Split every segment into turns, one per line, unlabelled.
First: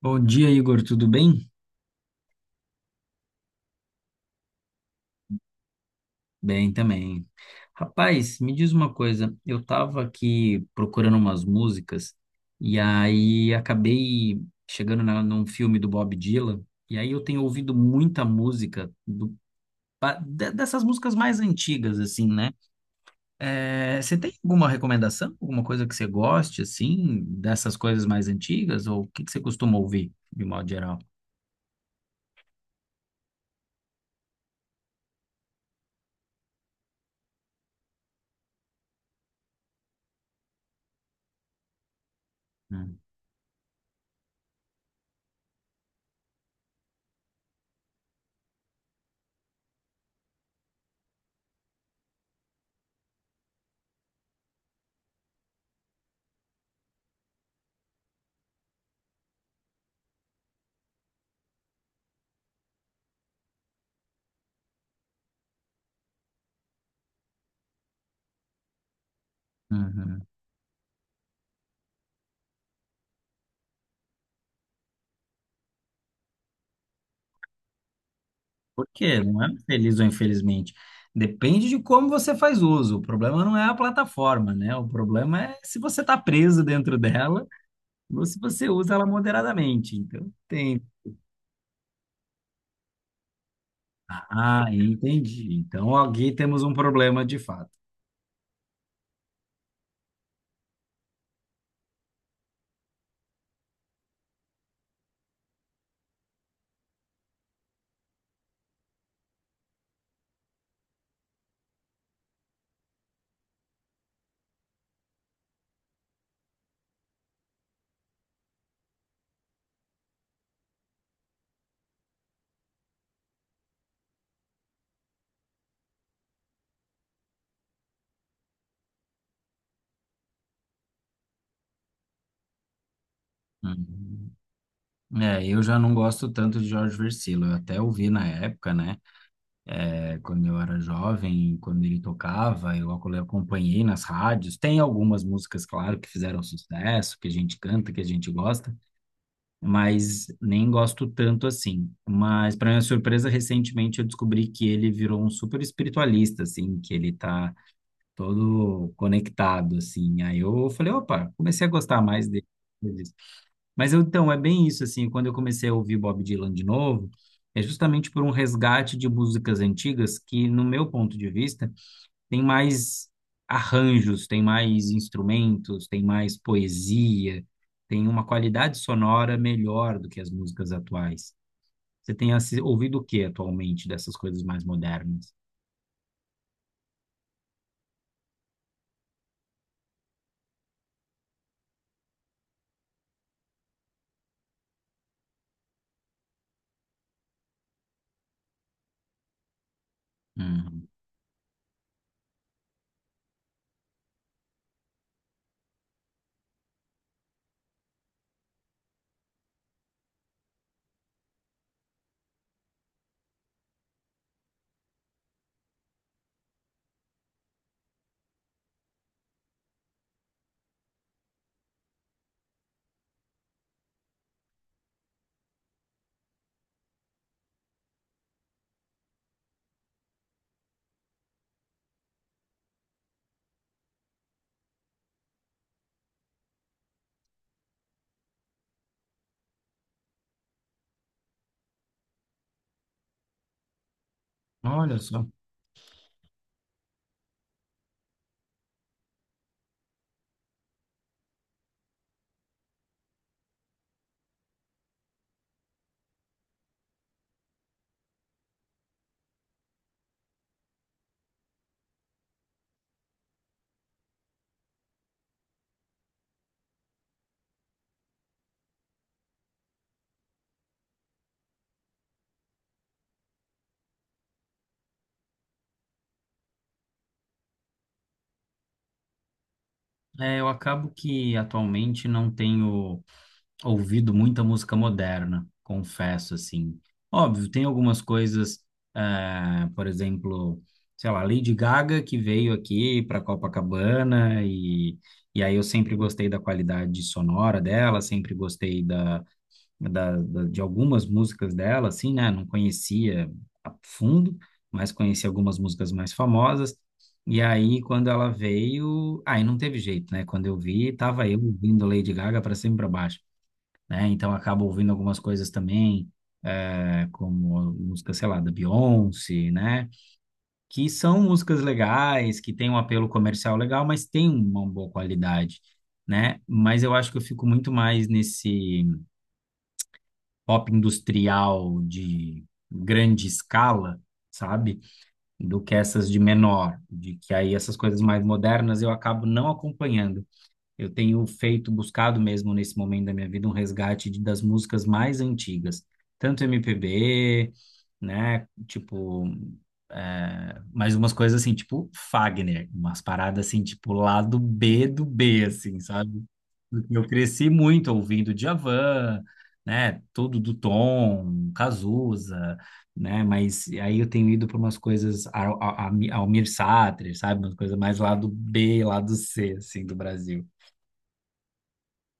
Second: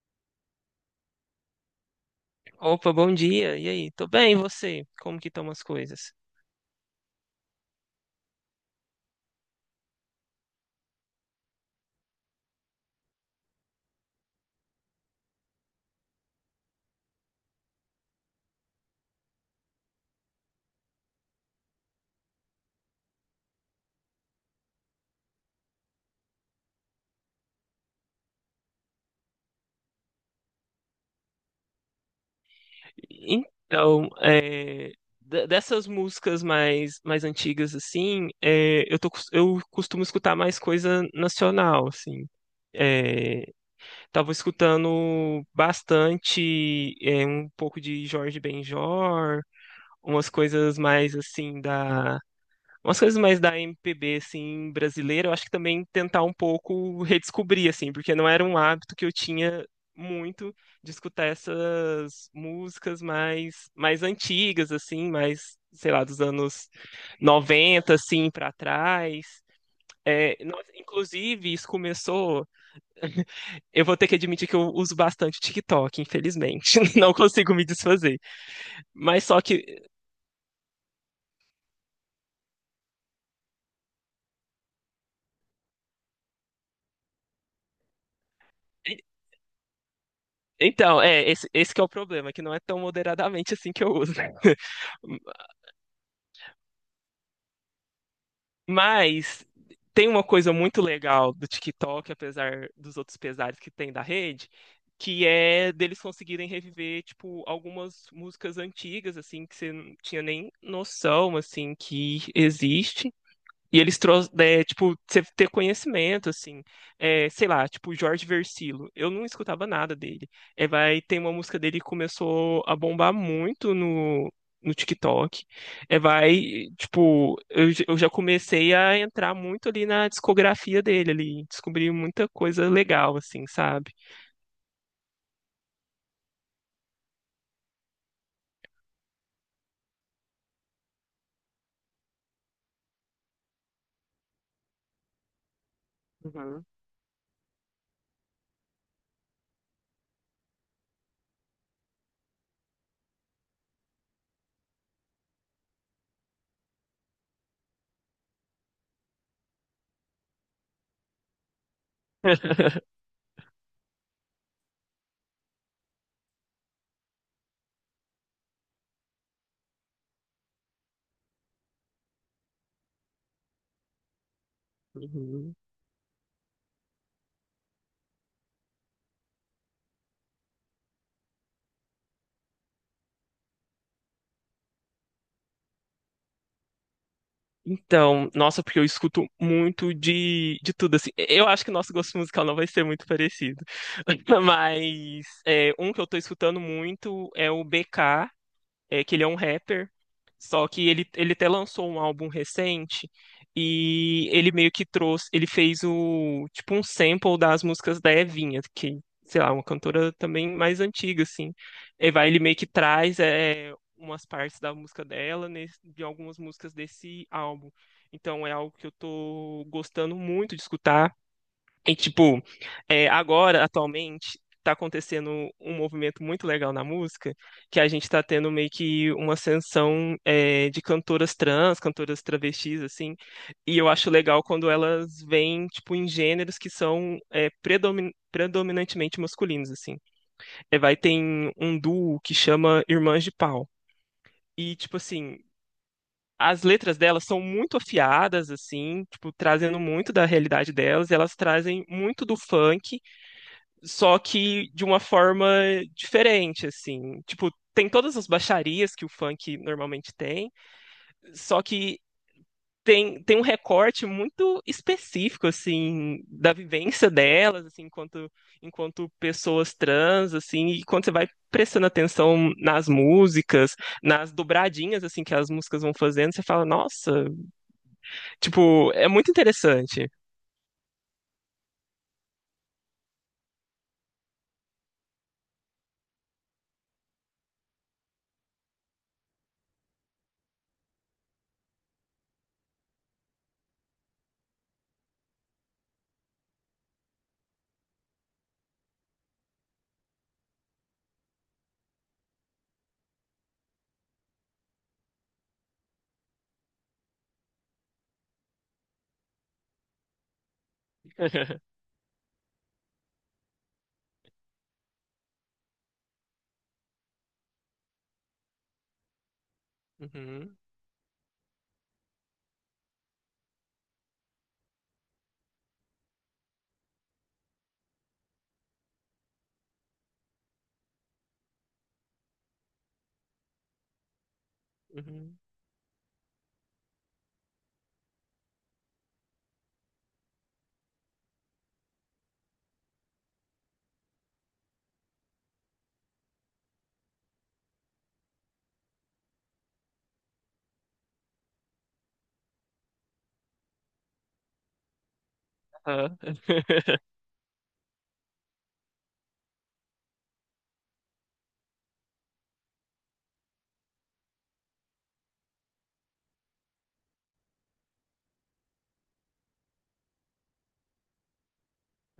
Bom dia, Igor, tudo bem?
Opa, bom dia. E aí? Tô bem, e você? Como que estão as coisas?
Bem também. Rapaz, me diz uma coisa, eu estava aqui procurando umas músicas e aí acabei chegando num filme do Bob Dylan e aí eu tenho ouvido muita música dessas músicas mais antigas, assim, né? Você tem alguma recomendação, alguma coisa que você goste, assim, dessas coisas mais antigas ou o que que você costuma ouvir, de modo geral?
Então, é, Dessas músicas mais antigas, assim, eu eu costumo escutar mais coisa nacional, assim.
Hum.
É, Tava escutando bastante, um pouco de Jorge Benjor, umas coisas mais, assim, umas coisas mais da MPB, assim, brasileira. Eu acho que também tentar um pouco redescobrir, assim, porque não era um hábito que eu tinha muito de escutar essas músicas mais antigas, assim, mais, sei lá, dos anos 90, assim, para trás.
Uhum.
Nossa, inclusive, isso começou. Eu vou ter que admitir que eu uso bastante o TikTok, infelizmente. Não consigo me desfazer.
Por quê?
Mas só
Não é
que
feliz ou infelizmente. Depende de como você faz uso. O problema não é a plataforma, né? O problema é se você está preso dentro dela ou se você usa ela moderadamente. Então, tem.
Esse que é o problema, que não é tão moderadamente assim que eu uso.
Ah, entendi. Então, aqui temos um problema de fato.
Mas tem uma coisa muito legal do TikTok, apesar dos outros pesares que tem da rede, que é deles conseguirem reviver, tipo, algumas músicas antigas, assim, que você não tinha nem noção, assim, que existe. E eles trouxeram, né, tipo, você ter conhecimento, assim, sei lá, tipo, Jorge Versilo, eu não escutava nada dele. É, vai, tem uma música dele que começou a bombar muito no TikTok. É, vai, tipo, eu já comecei a entrar muito ali na discografia dele, ali, descobri muita coisa legal, assim, sabe?
Uhum. É, eu já não gosto tanto de Jorge Vercillo. Eu até ouvi na época, né? É, quando eu era jovem, quando ele tocava, eu acompanhei nas rádios. Tem algumas músicas, claro, que fizeram sucesso, que a gente canta, que a gente gosta, mas nem gosto tanto assim. Mas, para minha surpresa, recentemente eu descobri que ele virou um super espiritualista, assim, que ele tá todo conectado, assim. Aí eu falei, opa, comecei a gostar mais dele. Mas então, é bem isso, assim, quando eu comecei a ouvir Bob Dylan de novo, é justamente por um resgate de músicas antigas que, no meu ponto de vista, tem mais arranjos, tem mais
Uhum.
instrumentos, tem mais poesia, tem uma qualidade sonora melhor do que as músicas atuais. Você tem ouvido o que atualmente dessas coisas mais modernas?
Então, nossa, porque eu escuto muito de tudo, assim. Eu acho que nosso gosto musical não vai ser muito parecido. Mas um que eu tô escutando muito é o BK, que ele é um rapper, só
Hum.
que ele até lançou um álbum recente e ele meio que trouxe. Ele fez tipo, um sample das músicas da Evinha, que, sei lá, uma cantora também mais antiga, assim. E vai, ele meio que traz umas partes da música dela, de algumas músicas desse álbum. Então é algo que eu tô gostando muito de escutar. E, tipo, agora, atualmente, tá acontecendo um movimento muito legal na música, que a gente tá tendo meio que uma ascensão, de cantoras trans, cantoras travestis, assim, e eu acho legal quando elas vêm, tipo, em gêneros que são, predominantemente masculinos, assim. É, vai, tem um duo que chama Irmãs de Pau, e, tipo,
Olha só.
assim... As letras delas são muito afiadas, assim, tipo, trazendo muito da realidade delas, e elas trazem muito do funk, só que de uma forma diferente, assim. Tipo, tem todas as baixarias que o funk normalmente tem, só que tem um recorte muito específico, assim, da vivência delas, assim, enquanto pessoas trans, assim, e quando você vai prestando atenção nas músicas, nas dobradinhas, assim, que as músicas vão fazendo, você fala, nossa, tipo, é muito interessante.
É, eu acabo que atualmente não tenho ouvido muita música moderna, confesso, assim. Óbvio, tem algumas coisas, por exemplo, sei lá, Lady Gaga, que veio aqui para Copacabana, e aí eu sempre gostei da qualidade sonora dela, sempre gostei de algumas músicas dela, assim, né? Não conhecia a fundo, mas conheci algumas músicas mais famosas. E aí, quando ela veio, aí não teve jeito, né? Quando eu vi, tava eu ouvindo Lady Gaga para cima e para baixo, né? Então acabo ouvindo algumas coisas também, como música, sei lá, da Beyoncé, né?
Uhum,
Que são músicas legais, que têm um apelo comercial legal, mas tem uma boa qualidade, né? Mas eu acho que eu fico muito mais nesse pop industrial de grande escala, sabe?
uhum,
Do que essas de menor, de que aí essas coisas mais modernas eu acabo não acompanhando. Eu tenho feito, buscado mesmo nesse momento da minha vida, um resgate das músicas mais antigas, tanto MPB, né? Tipo, é, mas umas coisas assim, tipo Fagner, umas paradas assim, tipo lado B do B, assim,
aham.
sabe? Porque eu cresci muito ouvindo Djavan, né? Tudo do Tom, Cazuza, né? Mas aí eu tenho ido para umas coisas ao Almir Sater, sabe? Umas coisas mais lado B, lado C, assim, do Brasil.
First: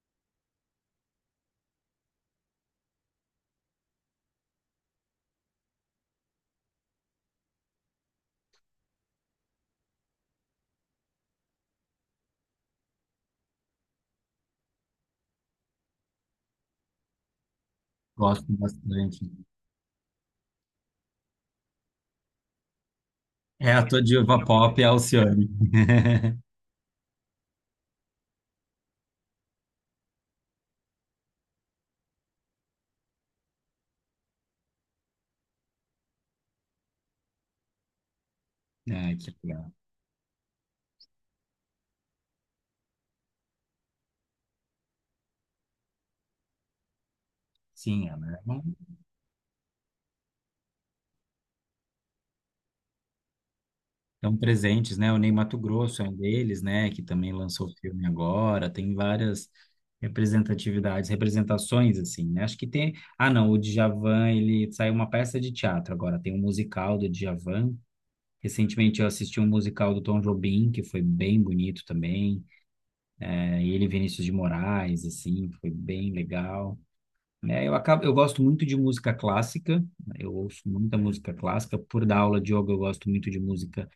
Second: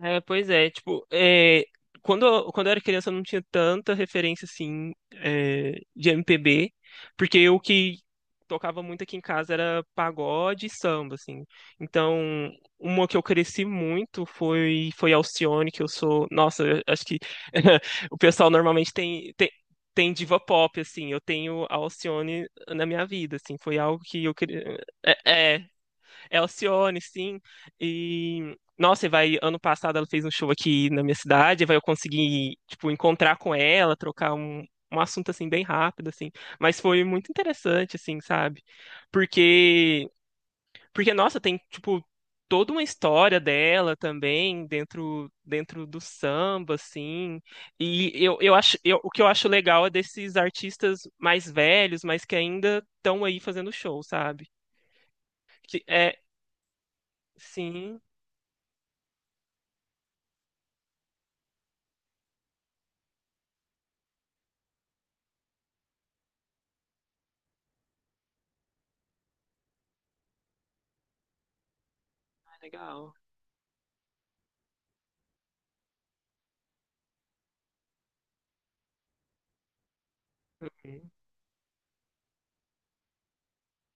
É, pois é, tipo, quando eu era criança eu não tinha tanta referência, assim, de MPB, porque o que tocava muito aqui em casa era pagode e samba, assim. Então, uma que eu cresci muito foi Alcione, que eu sou... Nossa, eu acho que o
Gosto
pessoal normalmente
bastante.
tem diva pop, assim, eu tenho a Alcione na minha vida, assim,
É,
foi
a tua
algo que eu
diva
queria...
pop é a Alcione.
é, é, é Alcione, sim. E, nossa, e vai, ano passado ela fez um show aqui na minha cidade, e vai eu consegui, tipo, encontrar com ela, trocar um assunto, assim, bem rápido, assim. Mas foi muito interessante, assim, sabe?
É, que legal.
Porque, porque, nossa, tem, tipo, toda uma história dela também dentro do samba, assim.
Sim,
E
ela é uma...
o que eu acho legal é desses artistas mais velhos, mas que ainda estão aí fazendo show,
estão
sabe?
presentes, né? O Ney
Que
Matogrosso é um
é,
deles, né? Que também lançou o
sim,
filme agora. Tem várias representatividades, representações, assim, né? Acho que tem... Ah, não, o Djavan, ele saiu uma peça de teatro agora. Tem um musical do Djavan. Recentemente eu assisti um musical do Tom Jobim, que foi bem bonito também.
ah, legal.
É, ele e Vinícius de Moraes, assim, foi bem legal, né? Eu acabo, eu gosto muito de música clássica, eu ouço muita
Hum,
música clássica. Por dar aula de yoga, eu gosto muito de música,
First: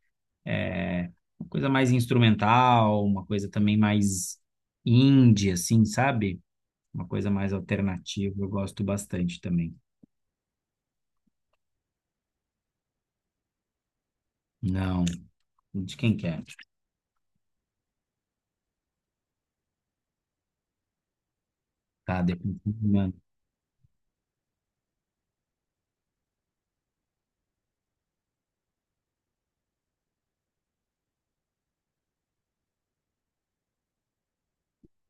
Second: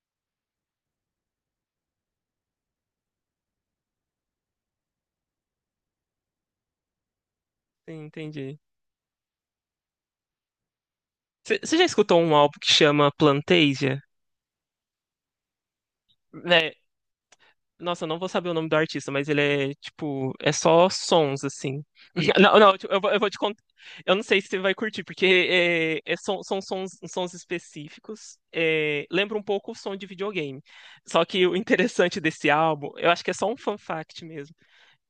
é, uma coisa mais instrumental, uma coisa também mais indie, assim, sabe? Uma coisa mais
sim,
alternativa, eu
entendi.
gosto bastante também.
Você já escutou um álbum que chama Plantasia?
Não, de quem quer?
Né? Nossa, eu não vou saber o nome do artista, mas ele é tipo, é só sons assim.
Tá, depois
Não,
tu
não,
me
tipo,
manda.
eu vou te contar. Eu não sei se você vai curtir, porque são sons, sons específicos. É, lembra um pouco o som de videogame. Só que o interessante desse álbum, eu acho que é só um fun fact mesmo,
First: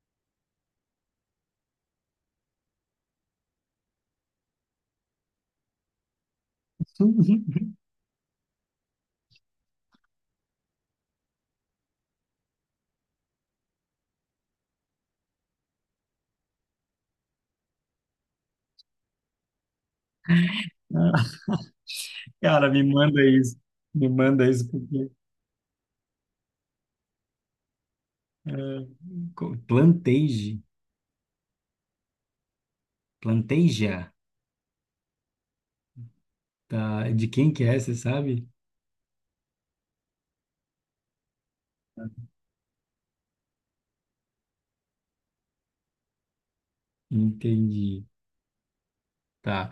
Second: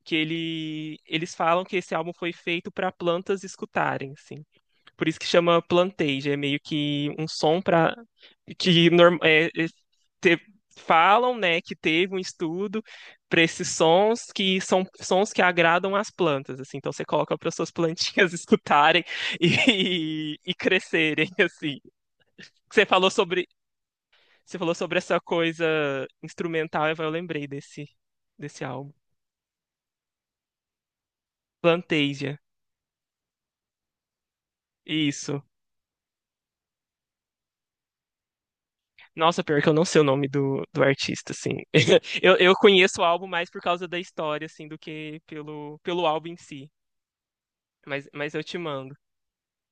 que eles falam que esse álbum foi feito para plantas escutarem, assim. Por isso que chama planteja, é meio que um som para que norm- é, é, te- falam, né, que teve um estudo para esses sons, que são sons que agradam as plantas, assim. Então você coloca para suas plantinhas escutarem e crescerem, assim.
Cara, me
Você falou
manda
sobre
isso. Me manda
você
isso
falou sobre
porque
essa coisa instrumental, eu lembrei desse
é,
álbum.
Plantage,
Planteja.
Planteja,
Isso.
tá? De quem que é, você sabe?
Nossa, pior que eu não sei o nome do artista, assim. Eu conheço o álbum mais por causa da história, assim, do que pelo álbum em si.
Entendi.
Mas eu te mando.
Tá.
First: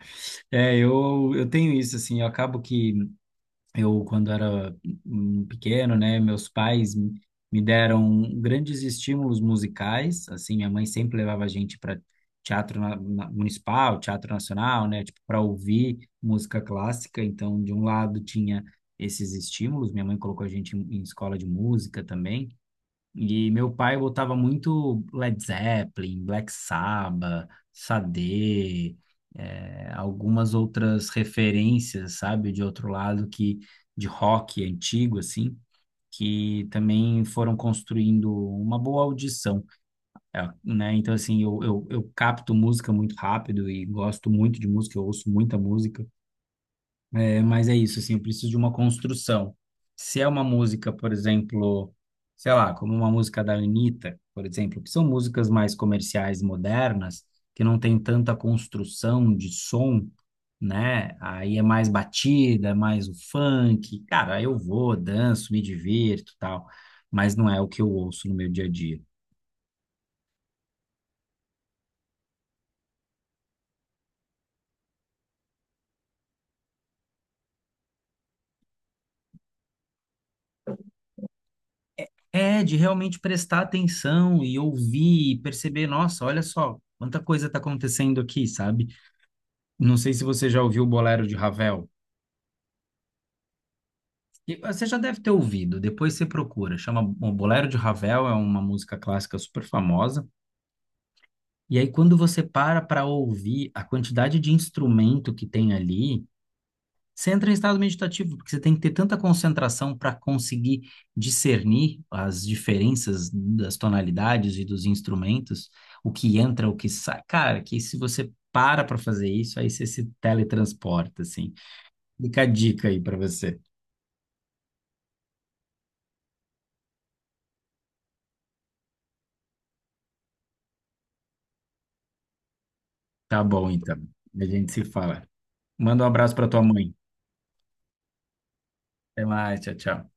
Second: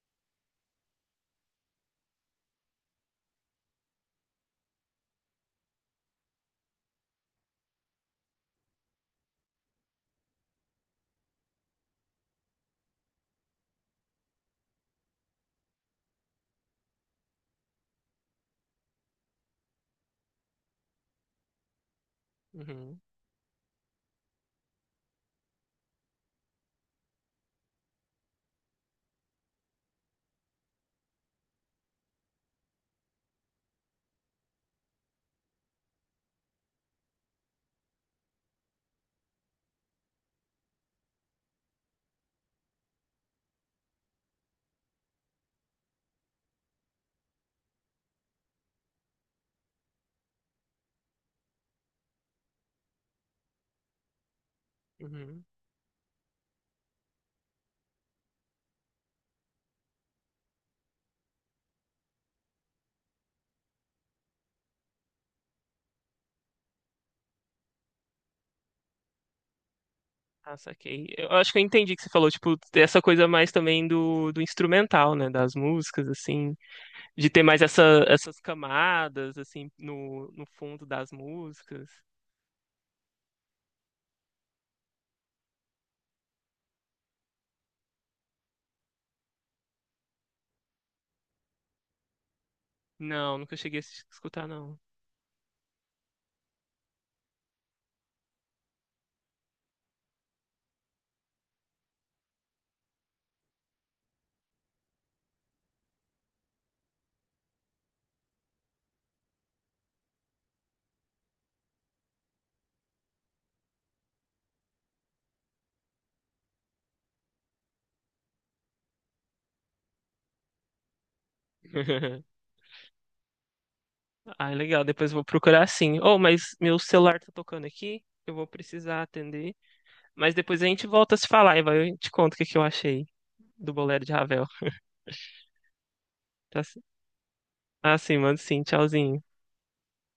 É, eu tenho isso, assim, eu acabo que eu, quando era pequeno, né, meus pais me deram grandes estímulos musicais, assim, minha mãe sempre levava a gente para teatro municipal, teatro nacional, né, tipo, para ouvir música clássica, então, de um lado tinha esses estímulos, minha mãe colocou a gente em escola de música também,
Uhum,
e meu pai botava muito Led Zeppelin, Black Sabbath, Sade, algumas outras referências, sabe, de outro lado que de rock antigo assim, que também foram construindo uma boa audição, né? Então assim, eu capto música muito rápido e gosto muito de música, eu ouço muita música. É, mas é isso, assim, eu preciso de uma construção. Se é uma música, por exemplo, sei lá, como uma música da Anitta, por exemplo, que são
uhum.
músicas mais comerciais, modernas, que não tem tanta construção de som, né? Aí é mais batida, é mais o funk. Cara, eu vou, danço, me divirto, tal, mas não é o que eu ouço no meu dia a dia.
Ah, saquei. Eu acho que eu entendi que você falou, tipo, dessa coisa mais também do instrumental, né? Das músicas, assim. De ter mais essa, essas camadas, assim, no fundo das músicas.
É de realmente prestar atenção e ouvir e perceber, nossa, olha só, quanta coisa está acontecendo aqui, sabe? Não sei se você já ouviu o Bolero de Ravel.
Não, nunca cheguei a escutar,
E
não.
você já deve ter ouvido, depois você procura. Chama o Bolero de Ravel, é uma música clássica super famosa. E aí, quando você para para ouvir a quantidade de instrumento que tem ali, você entra em estado meditativo, porque você tem que ter tanta concentração para conseguir discernir as diferenças das tonalidades e dos instrumentos, o que entra, o que sai. Cara, que se você para para fazer isso, aí você se teletransporta, assim. Fica a dica aí para você.
Ah, legal, depois eu vou procurar sim. Oh, mas meu celular tá tocando aqui, eu vou precisar atender. Mas depois a gente volta a se falar e vai, eu te conto o que que eu achei
Tá bom,
do
então.
Bolero de
A
Ravel.
gente se fala. Manda um abraço para tua
Tá c-
mãe.
ah, sim, mando sim, tchauzinho.
Até mais, tchau, tchau.